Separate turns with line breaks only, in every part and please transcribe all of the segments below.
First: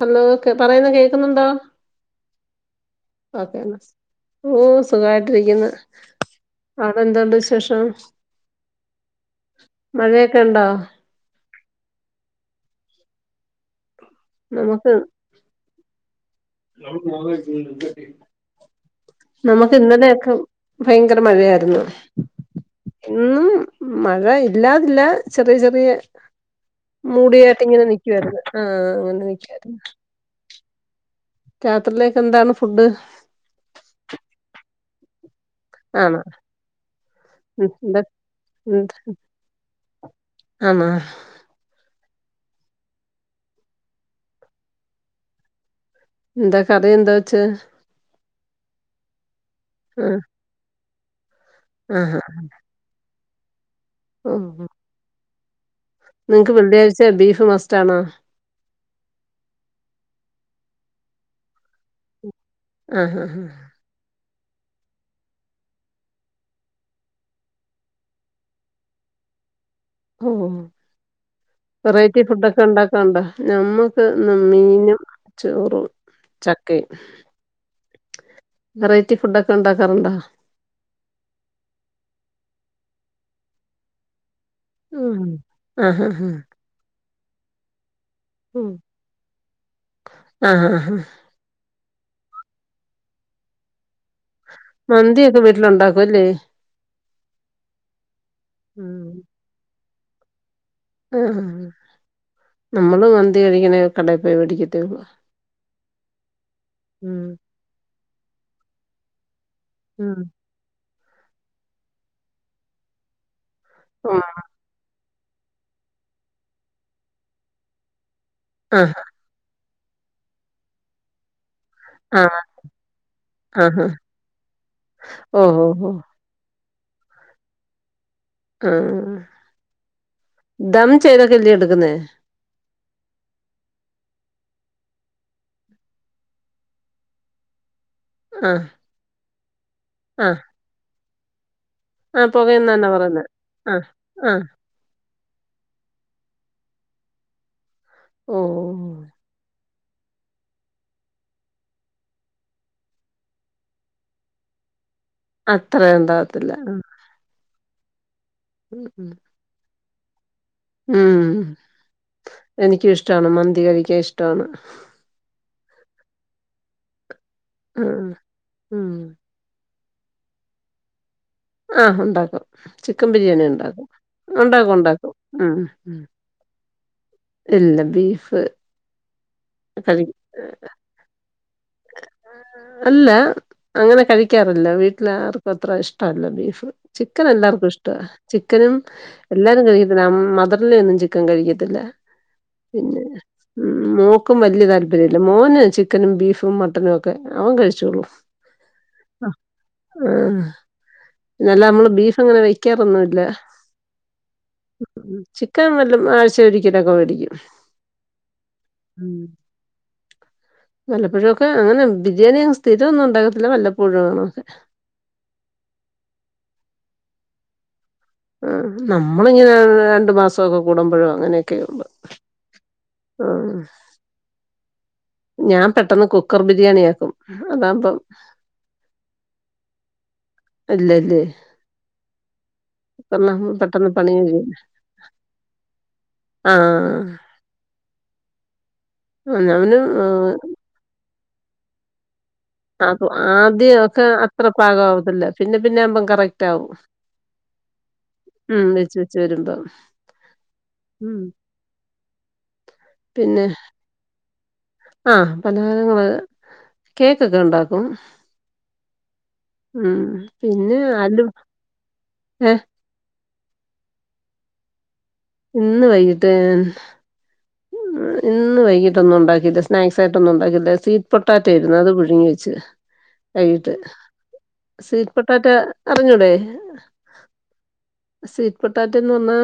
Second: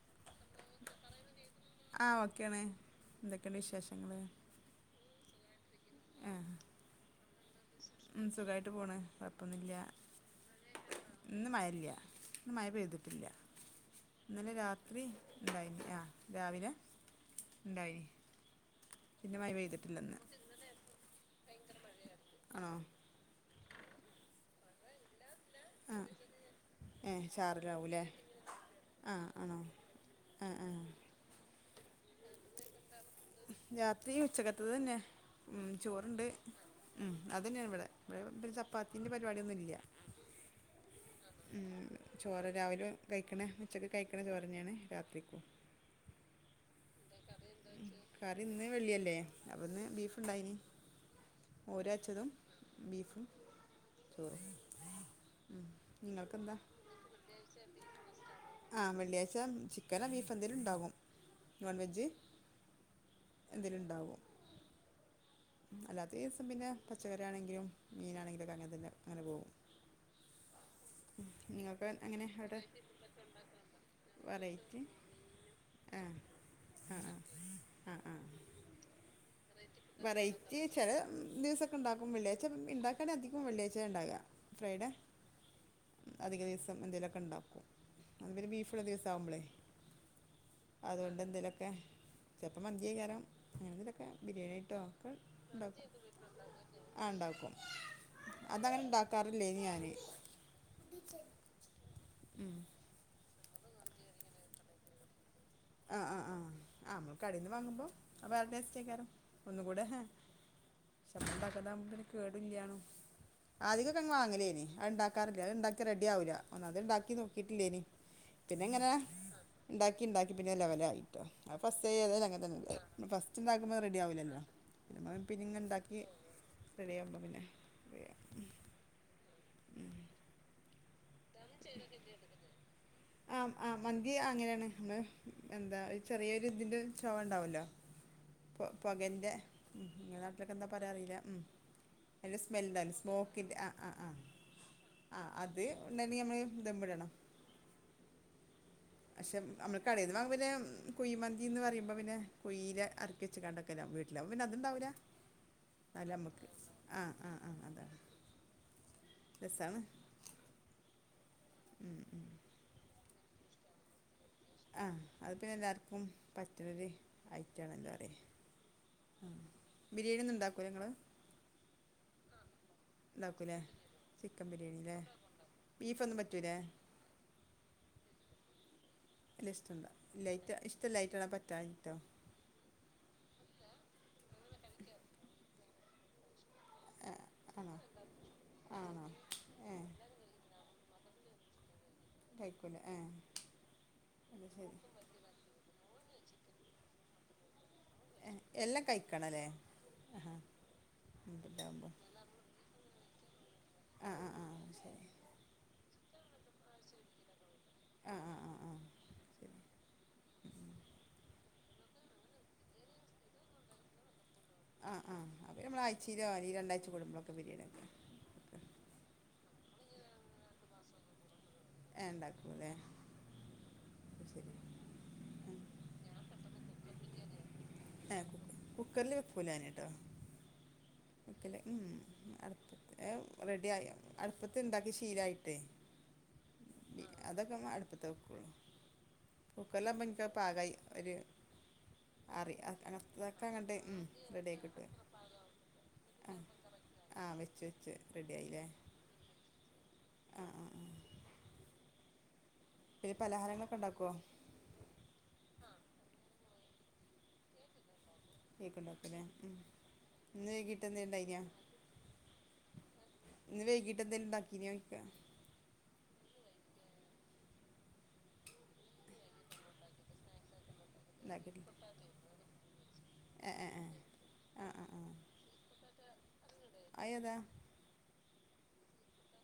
Hello കെ പറയുന്ന കേക്കുന്നുണ്ടോ?
ആ ഓക്കെയാണ്
ഓ
എന്തൊക്കെയുണ്ട്
ക്കേന്നാ.
വിശേഷങ്ങള്
ഓഹ് സുഖായിട്ടിരിക്ക്ന്ന്.
ആ
അവിടെ എന്തുണ്ട് വിശേ
ഉം സുഖായിട്ട് പോണ് കൊഴപ്പൊന്നുല്ലാ.
മഴയൊക്കെ ഉണ്ടോ
ഇന്ന് മയല്ല. ഇന്ന് മഴ പെയ്തിട്ടില്ല. ഇന്നലെ
നമുക്ക്
രാത്രി ഇണ്ടായിനി ആഹ് പിന്നെ മഴ
നമുക്ക്
പെയ്തിട്ടില്ല
ഇന്നല
ഇന്ന്
ഒക്കെ ഭയങ്കര മഴയായിരുന്നു.
ആണോ?
ഇന്ന് മഴ ഇല്ലാതില്ലാ ചെറിയ ചെറിയ
ഏ
മൂടിയായിട്ടി- ങ്ങനെ
ചാറിലാവൂലേ
നിക്കുവായിരുന്ന്. ആഹ് അങ്ങനെ നിക്കുവായിരുന്ന്
ആഹ് ആഹ്
രാത്രിയിലേക്കെന്താണ് ഫുഡ്?
രാത്രി ഉച്ചക്കത്തതെന്നെ. ഉം
ആണോ
ചോറ്ണ്ട് ഉം അതന്നേണ്
ഉം,
ഇവ്ടെ.
എന്താ
ഇവിടെ പിന്നെ ചപ്പാത്തിന്റെ പരിപാടിയൊന്നുല്ല്യ.
ആന്നോ
ഉം ചോറ് രാവിലെ കയിക്ക്ണ ഉച്ചക്ക് കയിക്കണ ചോറ് തന്നെണ് രാത്രിക്കും.
എന്താ കറി എന്താ വെച്ചെ?
കറി ഇന്ന് വെള്ളിയല്ലേ അപ്പന്ന്
ആ
ബീഫ്ണ്ടായ്നി മോര്
ആഹാ
കാച്ചതും ബീഫും ചോറും. ഉം നിങ്ങ
നിങ്ങക്ക് വെള്ളിയാഴ്ച ബീഫ് മസ്റ്റാണോ?
ആഹ് വെള്ളിയാഴ്ച ചിക്കനോ ബീഫ് എന്തേങ്കിലും ഉണ്ടാകും നോൺവെജ്
ആഹ് ആഹ് ആഹ്
അയില്ണ്ടാവും അല്ലാത്ത ദിവസം പിന്നെ പച്ചക്കറി ആണെങ്കിലും മീനാണെങ്കിലുംഒക്കെ അങ്ങനെ തന്നെ അങ്ങനെ പോകും
ഉം
നിങ്ങൾക്ക്
വെറൈറ്റി
അങ്ങനെ
ഫുഡ
അവിടെ
ഒക്കെ ഉണ്ടാക്കാണ്ടോ ഞമ്മുക്ക് ഇന്ന്
വെറൈറ്റി
മീനും ചോറും
ആ
ചക് ക്കെ
ആ ആ ആ ആ
വെറൈറ്റി ഫുഡ് ഒക്കെ ഉണ്ടാക്കാറുണ്ടോ
ച്ചി ചെല ദിവസൊക്കെ ഉണ്ടാക്കും വെള്ളിയാഴ്ച ഉണ്ടാക്കാണെ അധികം വെള്ളിയാഴ്ച ഉണ്ടാവ ഫ്രൈഡേ
ഉം ആഹ് ആഹ് ആഹ്.
അധിക ദിവസ് എന്തെങ്കിലും ഒക്കെ ഇണ്ടാക്കും അന്ന് പിന്നെ
ഉം
ബീഫ് ഇല്ലേ ദിവസം ആകുമ്പളെ
ആഹ് ആഹ് ആഹ്.
അതോണ്ട് ക്കെ ചെലപ്പം മന്തി ഏക്കാരം അങ്ങനെന്തക്കെ ബിരിയാണി ടോക്കെൻ
മന്തിയൊക്കെ
ഇണ്ടാക്കും
വീട്ടിലുണ്ടാക്കും അല്ലേ
ആഹ് ഉണ്ടാക്കും അതങ്ങനെ
ഉം
ഉണ്ടാക്കാറില്ലേനി ഞാന്
ആഹ് നമ്മള് മന്തി കഴിക്കണേങ്കി കടയി പോയി വേടിക്കത്തേള്ളൂ
ആഹ് ആഹ് ആഹ് ആഹ് നമ്മൾ കടയിൽ നിന്ന് വാങ്ങുമ്പോൾ വേറെ ടേസ്റ്റ് ആക്കാരം ഒന്നുകൂടെ ഹ
ഉം
[unintelligible] കേടില്ലാണും ആദ്യ ഒക്കെങ് വാങ്ങലേന്നു അത് ഉണ്ടാക്കാറില്ല അത് ഇണ്ടാക്കി റെഡി ആവില്ല ഒന്നാമത് അത് ഇണ്ടാക്കി നോക്കിയിട്ടില്ലേനി പിന്നെ ഇങ്ങനെ
ആഹ്
ഇണ്ടാക്കി ഇണ്ടാക്കി പിന്നെ ലെവലായി ഫസ്റ്റ് ഏതും
ആഹ്
അങ്ങനെ തന്നെ അല്ലെ ഫസ്റ്റ് ഇണ്ടാക്കുമ്പോ
ആഹ് ആഹ്
റെഡി ആവില്ലല്ലോ പിന്നെമ്മ പിന്ന
ഓഹ്
ഇങ്ങനെ
ഓഹ്
ഇണ്ടാക്കി
ഓഹ്
റെഡിയാവുമ്പോൾ പിന്നെ
ആഹ് ദം ചെയ്തൊക്കെ അല്ലേ എടുക്കുന്നേ
ആഹ് ആഹ് മന്തി അങ്ങനെയാണ് നമ്മൾ എന്താ ചെറേരു ഇതിന്റെചൊവ ഇണ്ടാവല്ലോ
ആഹ്
പോകന്റെ ഉം ഇങ്ങലെ
ആഹ്
നാട്ടിലൊക്കെ എന്താ പറയാ അറിയില്ല ഉം
ആഹ്
അതിന്റെ സ്മെല്ല്
പുകയുംന്ന് തന്നാ
ഇണ്ടാകൂലെ
പറയുന്നേ
സ്മോക്കിന്റെ ആഹ് ആഹ് ആഹ് ആഹ് അത് ഉണ്ടിങ്കില് നമ്മൾ ദമ്മ് ഇടണം
ഓഹ്
പക്ഷെ നമ്മൾ കടയിൽ നിന്ന് വാങ്ങുബോ പിന്നെ കുഴി മന്തി എന്ന് പറയുമ്പൊ പിന്നെ കുഴിയില് അറക്കി വെച്ച് ക്കാണ്ട് വെക്കല വീട്ടിലാവുമ്പോ പിന്നെ അത് ഇണ്ടാവൂല
അത്ര
നല്ല നമ്മക്ക്
ഉണ്ടാവത്തില്ല
ആഹ് ആഹ് ആഹ് അതാ
[inaudible]
രസാണ്
ഉം
ഉം ഉം
എനികും ഇഷ്ടമാണ് മന്തി കഴിക്കാൻ ഇഷ്ട്ടാണ്.
ആഹ് അത് പിന്നെ എല്ലാർക്കും പറ്റണര്. ഐറ്റാണല്ലോറി
ആഹ് ഉം
ബിരിയാണി ഒന്നും ഉണ്ടാക്കുലേങ്ങള്.
ആഹ് ഉണ്ടാക്കും ചിക്കൻ ബിരിയാണി ഇണ്ടാക്കും.
ചിക്കൻ
ഉണ്ടാക്കും
ബിരിയാണി അല്ലേ
ഉണ്ടാക്കും ഉം
ബീഫൊന്നും പറ്റൂലേ
ഇല്ല ബീഫ്.
ലിഷ്ട്ടണ്ട
കഴി
ലൈറ്റ് ഇഷ്ടംലൈറ്റണ പറ്റാഞ്ഞിട്ടോ.
അല്ല അങ്ങനെ കഴിക്കാറില്ല വീട്ടിൽ ആർക്കും അത്ര ഇഷ്ടല്ല ബീഫ് ചിക്കൻ എല്ലാവർക്കും
ആണോ
ഇഷ്ട്ടാ ചിക്കനും
ആണോ
എല്ലാരും
ഏ
കഴിക്കത്തില്ല മതർ ഒന്നും ചിക്കൻ കഴികത്തില്ല
കഴിക്കൂല ഏ
പിന്നെമോക്കും
അത്
വല്യ
ശരി
താല്പര്യ അല്ല മോന് ചിക്കനും ബീഫും മട്ടനും ഒക്കെ അവൻ കഴിചോള്ളൂ.
എല്ലാം കഴിക്കണ അല്ലേ ആഹാ
ആഹ് പിന്നെ അല്ല
പിന്നാവുമ്പൊ
നമ്മള് ബീഫ് അങ്ങനെ വെക്കാറൊന്നുല്ല.
ആഹ് ആഹ് ആഹ് ശരി.
ചിക്കൻ നല്ലും ആഴ്ചേല് ഒരിക്കലൊക്കെ മേടിക്കും.
ആഹ് ആഹ് ആഹ് ആഹ്
ഉം നല്ലപഴു ഒക്കെ ആണ് ബിരിയാണി സ്ഥിര ഒന്നും ഉണ്ടാകത്തില്ല വല്ലപ്പോഴും ആണ് ഒക്കെ.
ആഹ ആ അത് നമ്മള് ആഴ്ചീലോഅല്ലെങ്കി ഈ രണ്ടാഴ്ച കുടുമ്പോളൊക്കെ പിരിയാണിവെക്കു.
ആ നമ്മളിങ്ങനെ രണ്ട് മാസൊക്കെ കൂടുമ്പോഴ്യോ അങ്ങനെയൊക്കെ ഉണ്ട്.
ണ്ടാകുംലെ.
ഹ്മ്.
ശരി. ആ
ഞാൻ പെട്ടന്ന് കുക്കർ ബിരിയാണിആക്കും അതാകുമ്പം.
കുക്ക റില് വെക്കുലാഞാന്ട്ടോ.
അല്ലല്ലേ.
വെക്കാല് അടുപ്പത്തി
കുക്കറിലാകുമ്പം
റെഡിയാ ആയി
പെട്ടെന്ന് പണി കഴിയും
അടുപ്പത് ഉണ്ടാക്കി ശീലായിട്ടേ.
ആ.
അതൊക്കെ അടുപ്പത്ത വെക്കോളൂ
അവന്
കുക്കറിലാകുമ്പോ ഇനിക്ക്അത് പാകായി ഒരു. ആറി [unintelligible]
അത്
ക്കെ അങ്ങട്ട്
ആദ്യം ഒക്കെ അത്ര
റെഡി ആയികിട്ടോയ്‌.
പാകമാവത്തില്ല പിന്നെ പിന്നെ ആകുമ്പം കറക്റ്റ് ആവും
ആ വെച്ച് വെച്ച് റെഡി ആയില്ലേ
ഉം വെച്ച് വെച്ച് വരുമ്പം
ആ ആ ആ.
ഉം
പിന്നെ പലഹാരങ്ങളൊക്കെ ഉണ്ടാകോ.
ആഹ പലഹാരങ്ങള് കേക്കൊക്കെ ഉണ്ടാക്കും.
കേക്ണ്ടാകുംലെ ഉം ഇന്ന് വെ
പിന്നെ
യ്ഗീട്ട്എന്തേലും
അലു
ഇണ്ടായിന്ന.
ഏ
ഇന്ന് വൈകിട്ട് എന്തേലും ഉണ്ടാക്കി ന്നായിക്ക.
ഇന്ന് വൈകിട്ട്. ഇന്ന് വൈകിട്ടൊന്നും ഉണ്ടാക്കില്ല സ്നാക്സ് ആയിട്ടൊന്നും ഉണ്ടാക്കില്ല സ്വീറ്റ്.
ഉണ്ടാക്കിയിട്ടില്ല
പൊട്ടാറ്റയിരുന്നു അത് പുഴുങ്ങി വെച്ച്
ആ ആ
കഴിട്ട്
ആ
സീറ്റ് പൊട്ടാറ്റ. അറിഞ്ഞുടേ.
അഏതാ.
സീറ്റ് പൊട്ടാറ്റന്ന് പറഞ്ഞാ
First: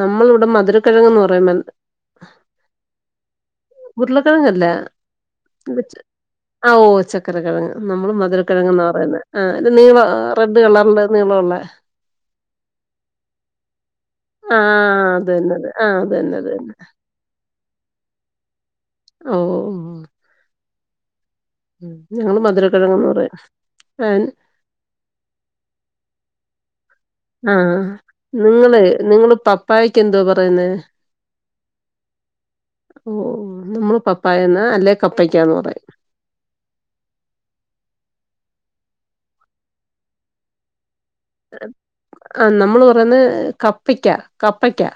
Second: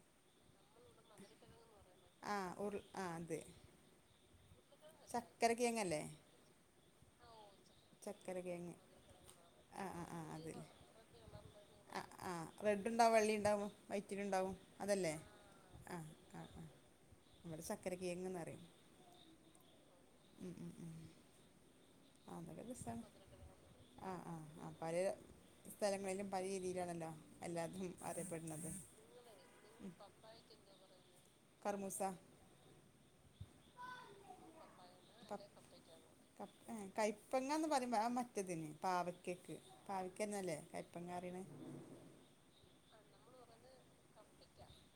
നമ്മളിവിടെ മധുര കിഴങ്ങങ്ന്ന് പറയും.
ആ ഉർ ആ അത്.
ഉരുളക്കിഴങ്ങല്ല.
ചക്കരക്കേങ്ങ അല്ലേ.
ആ ഓ ചക്കര കിഴങ്ങ് നമ്മള്
കിഴങ്ങ്
മധുരക്കിഴങ്ങ്ന്ന പറയുന്നെ ആ നീവാ.
ആ ആ
റെഡ്
അത്
കളറില് നിളള്ളേ.
ആ ആ റെഡ് ഉണ്ടാവും വെള്ളി ഉണ്ടാവും. വയ്റ്റിടലുണ്ടാവും
ആ
അതല്ലേ
അത് തന്നെ അത്
ആ
അത് തന്നെ
ആ
അത്
ആ
തന്നെ
ഇവടെ ചക്കരക്കേങ്ങ്ന്ന് അറിയ.
ഓ ഓ.
ഉ ഉം ഉം.
ഞങ്ങൾ
ആതൊരു രസാണ്
മധുരക്കിഴങ്ങെന്ന് പറയും ആ
ആഹ് ആഹ് ആ പഴ്യെ. സ്ഥലങ്ങളിലും പല രീതിലാണല്ലോ
ആഹ് നിങ്ങള് നിങ്ങള് പപ്പായക്ക് എന്തോ പറയുന്നേ
കർമൂസ
ഓഹ് നമ്മള് പപ്പായന്ന് അല്ലെ കപ്പക്കാന്ന് പറയും
ക കയ്പ്പങ്ങ എന്ന് പറേമ്പോ മറ്റതിന് പാവക്കക്ക് പാവക്കന്നല്ലേ ക പ്പങ്ങറിണ്
ആഹ് നമ്മള് പറ്ന്ന് കപ്പക്കാ കപ്പക്കാ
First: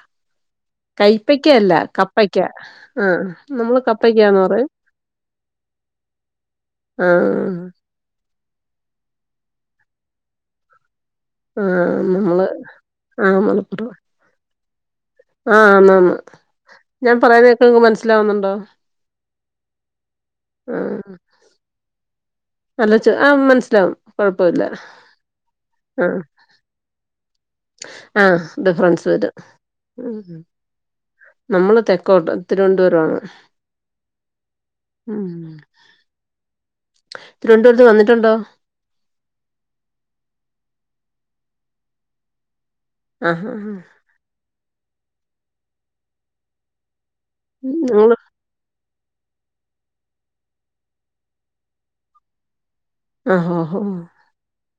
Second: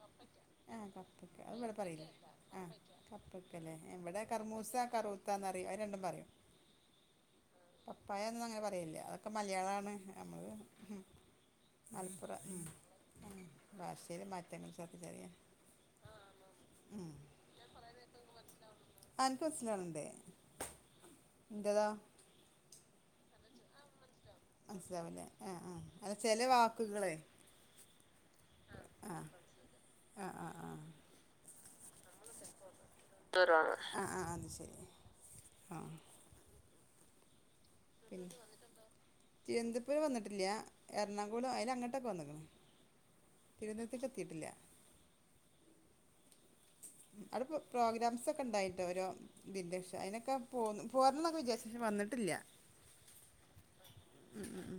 ആ കപ്പക്ക ഇവിടെ പറയില്ലേ ആഹ
ആ
കപ്പക്കല്ലേ
നമ്മള്
എവിടെ
കപ്പയ്ക്കാന്ന് പറയും
കർമൂസ കറുത്ത. ത്താന്നറയും അയ് രണ്ടും പറയും
ആഹ്
പപ്പായനൊന്നും അങ്ങനെ പറയില്ല അതൊക്കെ മലയാളാണ് നമ്മള്
ആ നമ്മള്
മലപ്പുറം
ആ
ഭാഷയില് മാറ്റണ്ട് ചെറുതായി
ആഹ് ആന്ന് ആന്ന് ഞാൻ പറയുന്നേക്ക നിങ്ങക്ക് മനസ്സിലാവുന്നോണ്ടോ
അനക്ക്
ആഹ്
ഇന്റെതാ
നല്ല ച് ആഹ് മൻസ്സിലാവും
മൻസ്സിലാവുലേ ആഹ് ആഹ് അല്ല ചെല വാക്കുകളേ
ആഹ് ഡിഫ്രൻസ് വരും ഉം
ആഹ് ആഹ് ആഹ്
നമ്മള് തെക്കോട്ട് തിരുവന്തരവാണ്
ന്തരവാണ് ആഹ് അഹ് അത് ശെരി ആഹ്
തിരുവന്തപുര്
തിരുവന്തപുരം വന്നിട്ടില്ല എറണാകുളം അയിലങ്ങട്ടാെക്കെ വന്ന്ക്ക്ണ്
ആ ആ ആ
തിരുവന്തരത്തെക്ക് എത്തിട്ടില്ല അത് പേ
നിങ്ങള്
പ്രോഗ്രാംസ് ഒക് ക്കെ ണ്ടായിട്ട്ഓരോ ഇതിന്റെശ അയിനൊക്കെ പോന്ന് പോരന്നൊക്കെ വിചാരിച്ചീന് വന്ന്ട്ടില്ല
ആഹ് ഓഹോ
ഉം ഉം ഉം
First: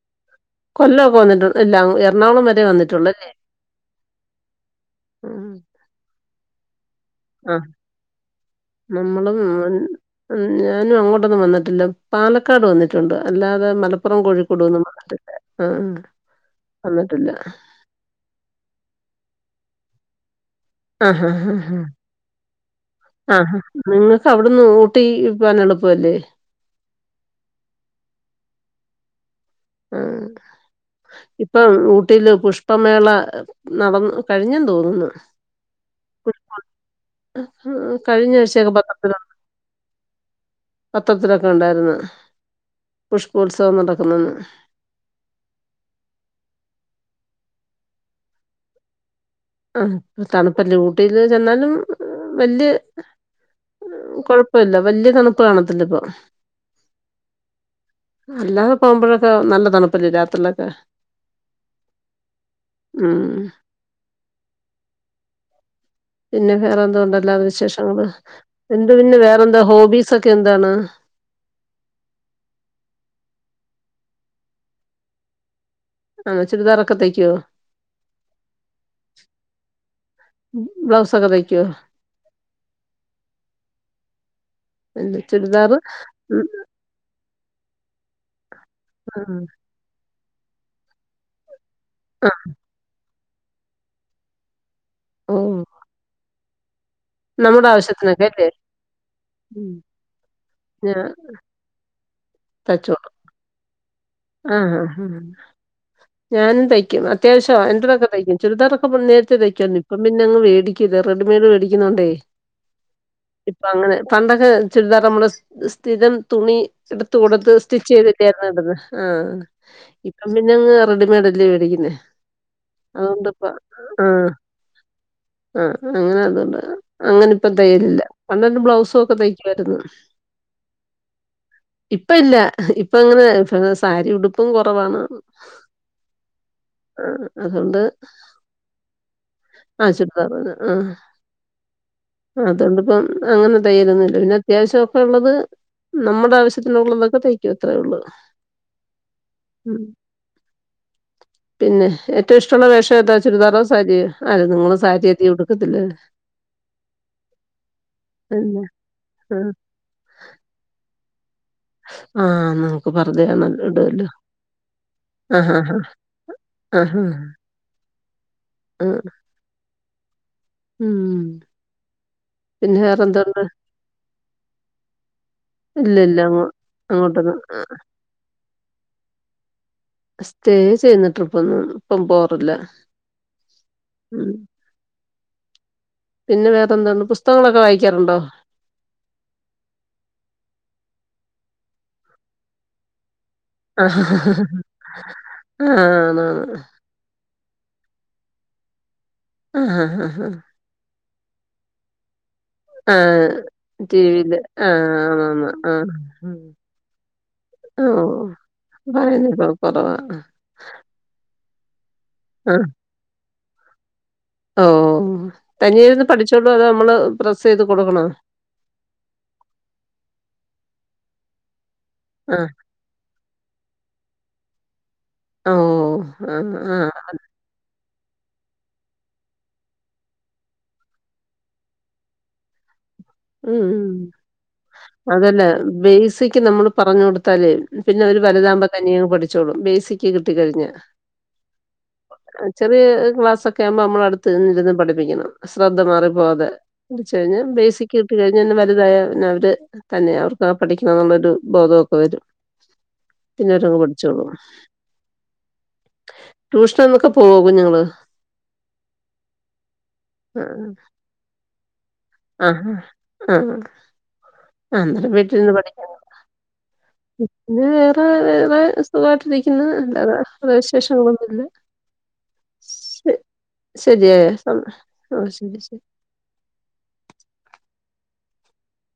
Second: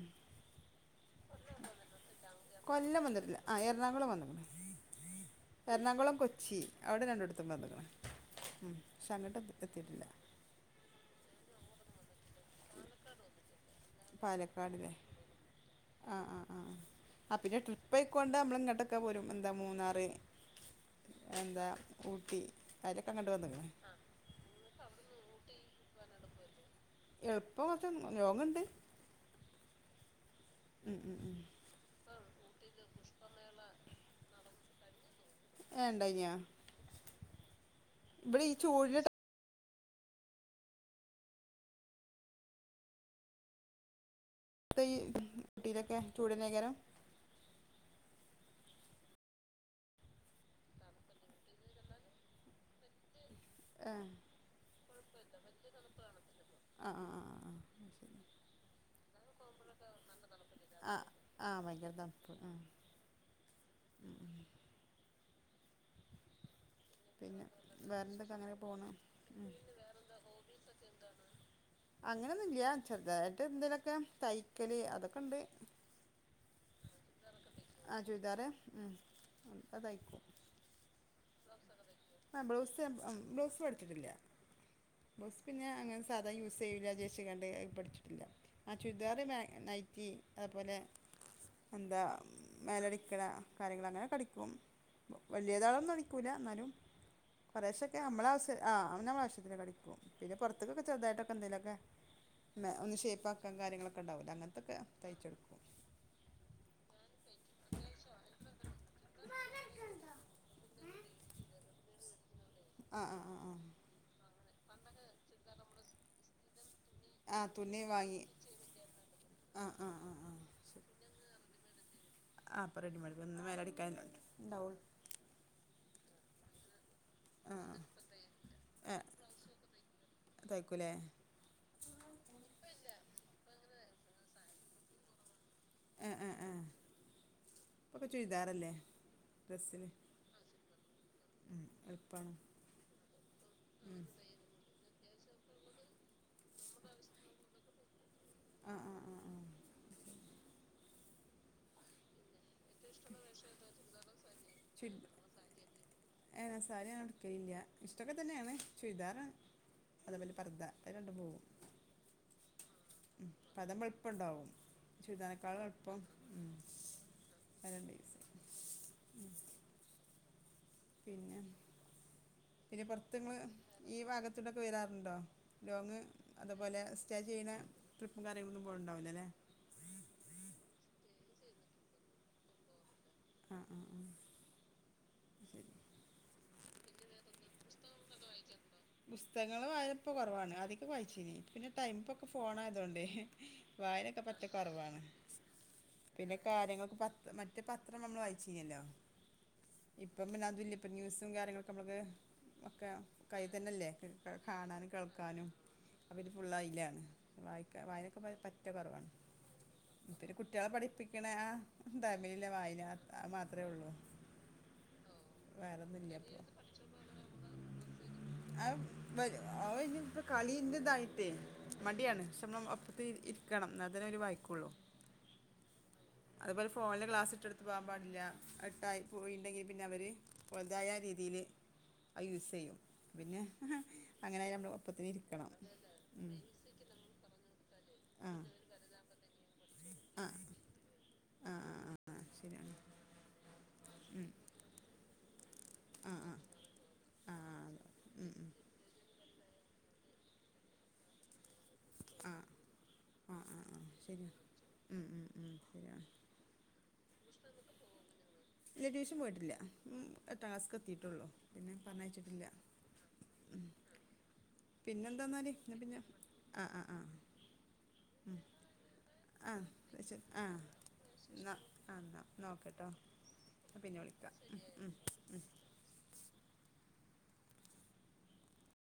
കൊല്ലോക്കെ വന്നിട്ടു ഇല്ല എറണാകുളം വരെ വന്നിട്ടൊള്ളല്ലേ
ആഹ് എറണാകുളം വന്ന്ക്ക്ണ് എറണാകുളം കൊച്ചി അവിടെ രണ്ടാേട് ടുത്തും
ആഹ്
വന്ന്ക്ക്ണ് ഉം പക്ഷേ അങ്ങട്ട്
നമ്മളും
എത്
ഉം,
എത്തീട്ടില്ല
ഉം ഞാനും അങ്ങോട്ടൊന്നും വന്ന്ട്ടില്ല പാലക്കാട് വന്നിട്ടുണ്ട് അല്ലാതെ മലപ് പ്പൊറോം കോഴിക്കോടൊന്നും
പാലക്കാടില്ലേ
വന്നിട്ടില്ല ആഹ് വന്നിട്ടില്ല
ട്രിപ്പായിക്കാേണ്ട് നമ്മളി ഇങ്ങട്ടക്കെ പോരും എന്താ മൂന്നാറ്
ആഹ് ആഹ്
എന്താ
ആഹ്
ഊട്ടി അയ്ലക്കെ അങ്ങട്ട് വന്ന്ക്ക്ണ്
ട്ടി പോവാൻ എളുപ്പവല്ലേ
എളുപ്പം വെച്ച ലോങ്ങ്ണ്ട്
ആഹ്
ഉം ഉം ഉം
ഇപ്പം ഊ ട്ടീല് പുഷ്പമേള നടന്ന് കഴിഞ്ഞെന്ന് തോന്ന്ന്നു
ഏ ഉണ്ടായിഞ്ഞാ
[unintelligible] കഴിഞ്ഞ
ഇവിടെ ഈ
ആഴ്ച്ചെക്കെ
ചൂടിൻ്റെ
പത്രത്തിലൊ പത്രത്തിലൊക്കെ ഒണ്ടാർന്ന് പുഷ്പോത്സവം നടക്കുന്നുന്ന്
ഇപ്പ ഈ ഇതിലൊക്കെ ചൂടല്ലെയ്ക്കാരം
ആഹ് തണുപ്പല്ലേ ഊട്ടില് ചെന്നാലും വല്ല്യേ
ആ
കൊഴപ്പവില്ല വല്ല്യ തണുപ്പ് കാണത്തില്ല ഇപ്പോ
ആ ആ ആ ആ ശരി
അല്ലാതെ പോകുമ്പോഴൊക്കെ നല്ല തണുപ്പല്ലേ രാത്രിലൊക്കെ
ആ ആ ഭയങ്കര തണുപ്പ് ആ
[inaudible] ഉം ഉം പിന്നെ വേറെ എന്തോ ഉണ്ടല്ലാത്
പിന്നെ
വിശേഷങ്ങള്
വേറെന്തൊക്കെ അങ്ങനെ
എന്ത്
പോകണം
പിന്നെ വേറെ എന്താ ഹോബീസ് ഒക്കെ എന്താണ്
അങ്ങനെയൊന്നുംല്ല്യ ചെറ്തായിട്ട് എന്തേലൊക്കെ തയ്ക്കല് അതൊക്കെണ്ട്
ആഹ് ചുരിതാറാെക്കെ തയ്ക്കോ
ആഹ് ചുര്താറ് ഉം ഉംക്കെ തയ്ക്കും
ബ്ലൗസൊക്കെ തയ്ക്കോ
ആഹ് ബ്ലൗസ് ഉം ബ്ലൗസ് പട്ച്ച്ട്ടില്ല
എന്ത്
ബ്ലൗസ് പിന്നെ
ചുരിദാറ്
അങ്ങനെ സാധാ
ഉം
യൂസെയ്യൂല്ലാചെര് ച്ച്കാണ്ട് പഠ്ച്ച്ട്ടില്ല ആ ചുരിദാറ്
ആഹ്
മാക് നൈറ്റി താപോലെ എന്താ
ആഹ്
മേലടിക്ക്ണ കാര്യങ്ങള് അങ്ങനെക്കടിക്കും
ഓഹ്
വല്ല്യാെതാളൊന്നും അടിക്കൂല ന്നാലും
നമ്മുടെ
കൊറെശക്കെ
ആവശ്യത്തിനൊക്കെ
നമ്മളാവ്സ
അല്ലേ
ആഹ്
ഉം
അവനാനവശ്യത്തിനടിക്ക് ഓ പിന്നെ പുറത്ക്ക് ഒക്കെ
ഞാൻ
ചെറുതായിട്ടൊക്കെ എന്തേലും ഒക്കെ ഒന്ന്
തയ്ച്ചോളും
ഷേയ്പ്പാക്കാൻ കാര്യങ്ങളൊക്കെ ഒക്കെണ്ടാവും അങ്ങൻത്തൊക്കെ
ആഹ് ആഹ് ആഹ്
തയ്ച്ചാെട്ക്കും
ഞാനും തയ്ക്കും അത് അത്യാവശ്യവാ എൻ്റെതൊക്കെ തയ്ക്കും ചുരിദാറൊക്കെപ്പ നേര്ത്തെ തയ്ക്കാന്നി ഇപ്പ പിന്നെങ് വേടിക്കെയ്ത് റെഡമെയ്ട് വേടിക്കുന്നോണ്ടേ
ആഹ് ആഹ് ആഹ്
ഇപ്പൊ അങ്ങനെ പണ്ടൊക്കെ ചുരിദാറമ്മള് സ് സ്ഥിരം തുണി ഇട്ത്ത്
ആ
കൊടുത്ത്
തുണി വാങ്ങി
സ്റ്റിച്ചെയ്തിട്ടായിരുന്നു ഇട്ന്ന് ആഹ്
ആ ആ ആ
ഇപ്പം
ആ
പിന്നെങ്ങ് റെഡിമെയ്ഡല്ലേ മേടിക്കുന്നേ
ആഹ് അപ്പം റെഡിമെയ്ഡ് ഒന്ന്
അതുകൊണ്ടിപ്പ
മേലടിക്കാല്ലെ
ആഹ്
ഇണ്ടാവാെള്ളൂ
ആഹ് അങ്ങനെ അതുണ്ട് അങ്ങനെ ഇപ്പ
ആ
തയ്യലില്ല പണ്ടഅന്ന്
ആ
ബ്ലൗസാെഒക്കെ തയ്ക്കുവായിര്ന്ന്
തയ്ക്കൂലേ
ഇപ്പ ഇല്ല ഇപ്പ എങ്ങനെ സാരി ഉടുപ്പും കുറവാണ്
ആ ആ
ആ അതൊണ്ട്
കതാറല്ലേ
ആ ചുരിദാറ പറു ആഹ
എളുപ്പമാണ്
അതുകൊണ്ട ഇപ്പം അങ്ങനെ ത്യരുന്നില്ല പിന്നെ അത്യാവശ്യം ഒക്കെ ഉള്ളത് നമ്മുടെ ആവശ്യത്തിന ഉള്ളതൊക്കെ തയ്ക്ക എ എത്രയേ ഉള്ളൂ
ആ ആ ആ ആ
ഉം പിന്നെ ഏറ്റവും ഇഷ്ടമുള്ള വേഷം ഏതാ ചുരിദാറോ സാരി അല്ല നിങ്ങള് സാരി എതി കൊടുക്കത്തില്ലേ
ഏന സാരി ഞങഎടുക്കല്ല ഇഷ്ടൊക്കെ തന്നെയാണ്
അല്ല
ചുരിദാറാണ്
ആഹ്
അതേപലെ പർദ അ രണ്ടും പോകവും
ആഹ് നമുക്ക് പർദ്ദയാണ്
അ അത
ഇടുവല്ലോ
എളുപ്പുണ്ടാവും
ആഹ്
ചുരിദാനക്കാള
ആഹ്
എളപ്പം ഉ
ആഹ് ആഹ്
പണ്ട് ദസ
ആഹ്
ഉ
ഉം
പിന്നെ പിന്നെ പുൊറത്തങ്ങള് ഈ ഭാഗത്തടെക്കെ വരാറുണ്ടോ ലോങ്ങ്
ഇല്ലല്ല അങ്ങോ
അതുപോലെ സ്റ്റേ
അങ്ങോട്ടൊന്നും
ചെയ്യുന്ന ട്രിപ്പും കാര്യങ്ങളൊന്നും പോല ഉണ്ടാവില്ല അല്ലേ
സ്റ്റേ ചെയ്യുന്ന ട്രിപ്പൊന്നും ഇപ്പം പോറില്ല
ആ ആ ആ ശരി
പിന്നെ വേറെ എന്തതുണ്ട് പുസ്തകങ്ങളൊക്കെ വായിക്കാറുണ്ടോ
പുസ്തകങ്ങൾ വായിനപ്പോ കുറവാണ് അദ്യൊക്കെ വായിച്ചിന് പിന്നെ ടൈമപ്പൊക്കെ പോണയതൊണ്ട്
ആഹ്
വായനൊക്കെ പറ്റ കുറവാണ്
ആ,
പിന്നെ
ആണാണ്
കാര്ങ്ങൊക്ക പ മറ്റേ പത്രം നമ്മൾ വായിച്ച കല്ലോ
ആഹ് ആഹ് ആഹ്
ഇപ്പം പിന്നെ അതുല്ല ഇപ്പ ന്യൂസ്‌ കാര്യങ്ങളൊക്കെ നമ്മള്ക്ക് ഒക്കെ
ആഹ്
കൈ തന്നെല്ലേ
ടി വിയില്
കാണാനും
ആഹ്
കേൾക്കാനും
ആണാണ്
അവര്
ആഹ്
ഫുള്ളായിലാണ് വായിക്കാ വായനൊക്കെ
ഓഹ്
പറ്റിയ കുറവാണ്
വായനയൊക്കെ കൊറവാ
പി കുട്ടികളെ പഠി വയനക്കണ ആ തമിലിലെ വായന മാത്രമേ ഉള്ളൂ
ഓ തനിയ ഇരുന്ന്
വേറൊന്നുമില്ല ഇപ്പോൾ
പഠിച്ചോളൂ അത് നമ്മള് പ്രസ് ചെയ്ത് കൊടുക്കണോ
ആ ഇനി ഇപ്പ കളിയന്തതായിട്ടേ മടിയാണ്
ആഹ്
ശക്ഷ ന അപ്പറത്ത് ഇരിക്കണം അതന്നെ ഒരു വായിക്കുള്ളൂ
ഓ
അതുപോെലെ ഫോണ ലാസ് ഇട്ട് ത്ത് പോകാൻ പാടില്ല ഇട്ടായി പോയിണ്ടെങ്കിൽ പിന്നെ അവര് വലുതായ രീതിയിയില് അയോയൂസ് ചെയ്യും
ഉം
അങ്ങനെ നമ്മൾ ഒപ്പത്തിന്
അതല്ല
ഇരിക്കണം ഉം.
ബേസിക്ക് നമ്മള് പറഞ്ഞു കൊടുത്താല്േ പിന്നെ ഒരു
ആ
വലതമ്പ പഠിച്ചോളും ബേസിക്
ആ
കിട്ട കഴിഞ്ഞ
ആ ആ ആ, ആ ശരിയാണ്
ചെറിയ ക്ലാസ്സൊക്കെ ക്കെ ആവുമ്പോ നമ്മള അടുത്ത് ഇരുന്ന് പഠിപ്പിക്കണം ശ്രദ്ധ
ആ ആ
മാറിപ്പോകതെ എ വ
ആ ആ
കഴിഞ്ഞാൽ ബേസിക്
ഉം, ഉം.
കിട്ടിക്കഴിഞ്ഞെ വലുതായ പിന്നെ അവര് തന്നെ അവർക്ക് പഠിക്കണന്നുള്ളൊരു ബോധവൊക്കെ വരും
ആ
പിന്നെ
ആ
അവരങ്ങ്
ആ
പഠിച്ചോളും.
ശരിയാ മ്മ് മ്മ് മ്മ് ശരിയാ
ട്യൂഷൻന്നൊക്കെ പോകും ഞങ്ങള്
ഇല്ല ട്യൂഷൻ പോയിട്ടില്ല എട്ടാം ക്ലാസ്സിക്ക് എത്തിയിടട്ടെള്ളോ പിന്നെ പറഞ്ഞച്ചി
ആഹ ആഹ ആ അന്നേരം
പിന്നെന്താന്നാല് പിന്നെ ആ ആ ആ
ഇന്ന് വേറെ വേറെ
ആഹ്
സുഖമായിട്ടിരിക്കുന്നു അല്ലാതെ വിശേഷങ്ങളൊന്നുംല്ല
ആ എന്നാ ഒക്കെട്ടോ
ശരിയായ ആ ശരി ശരി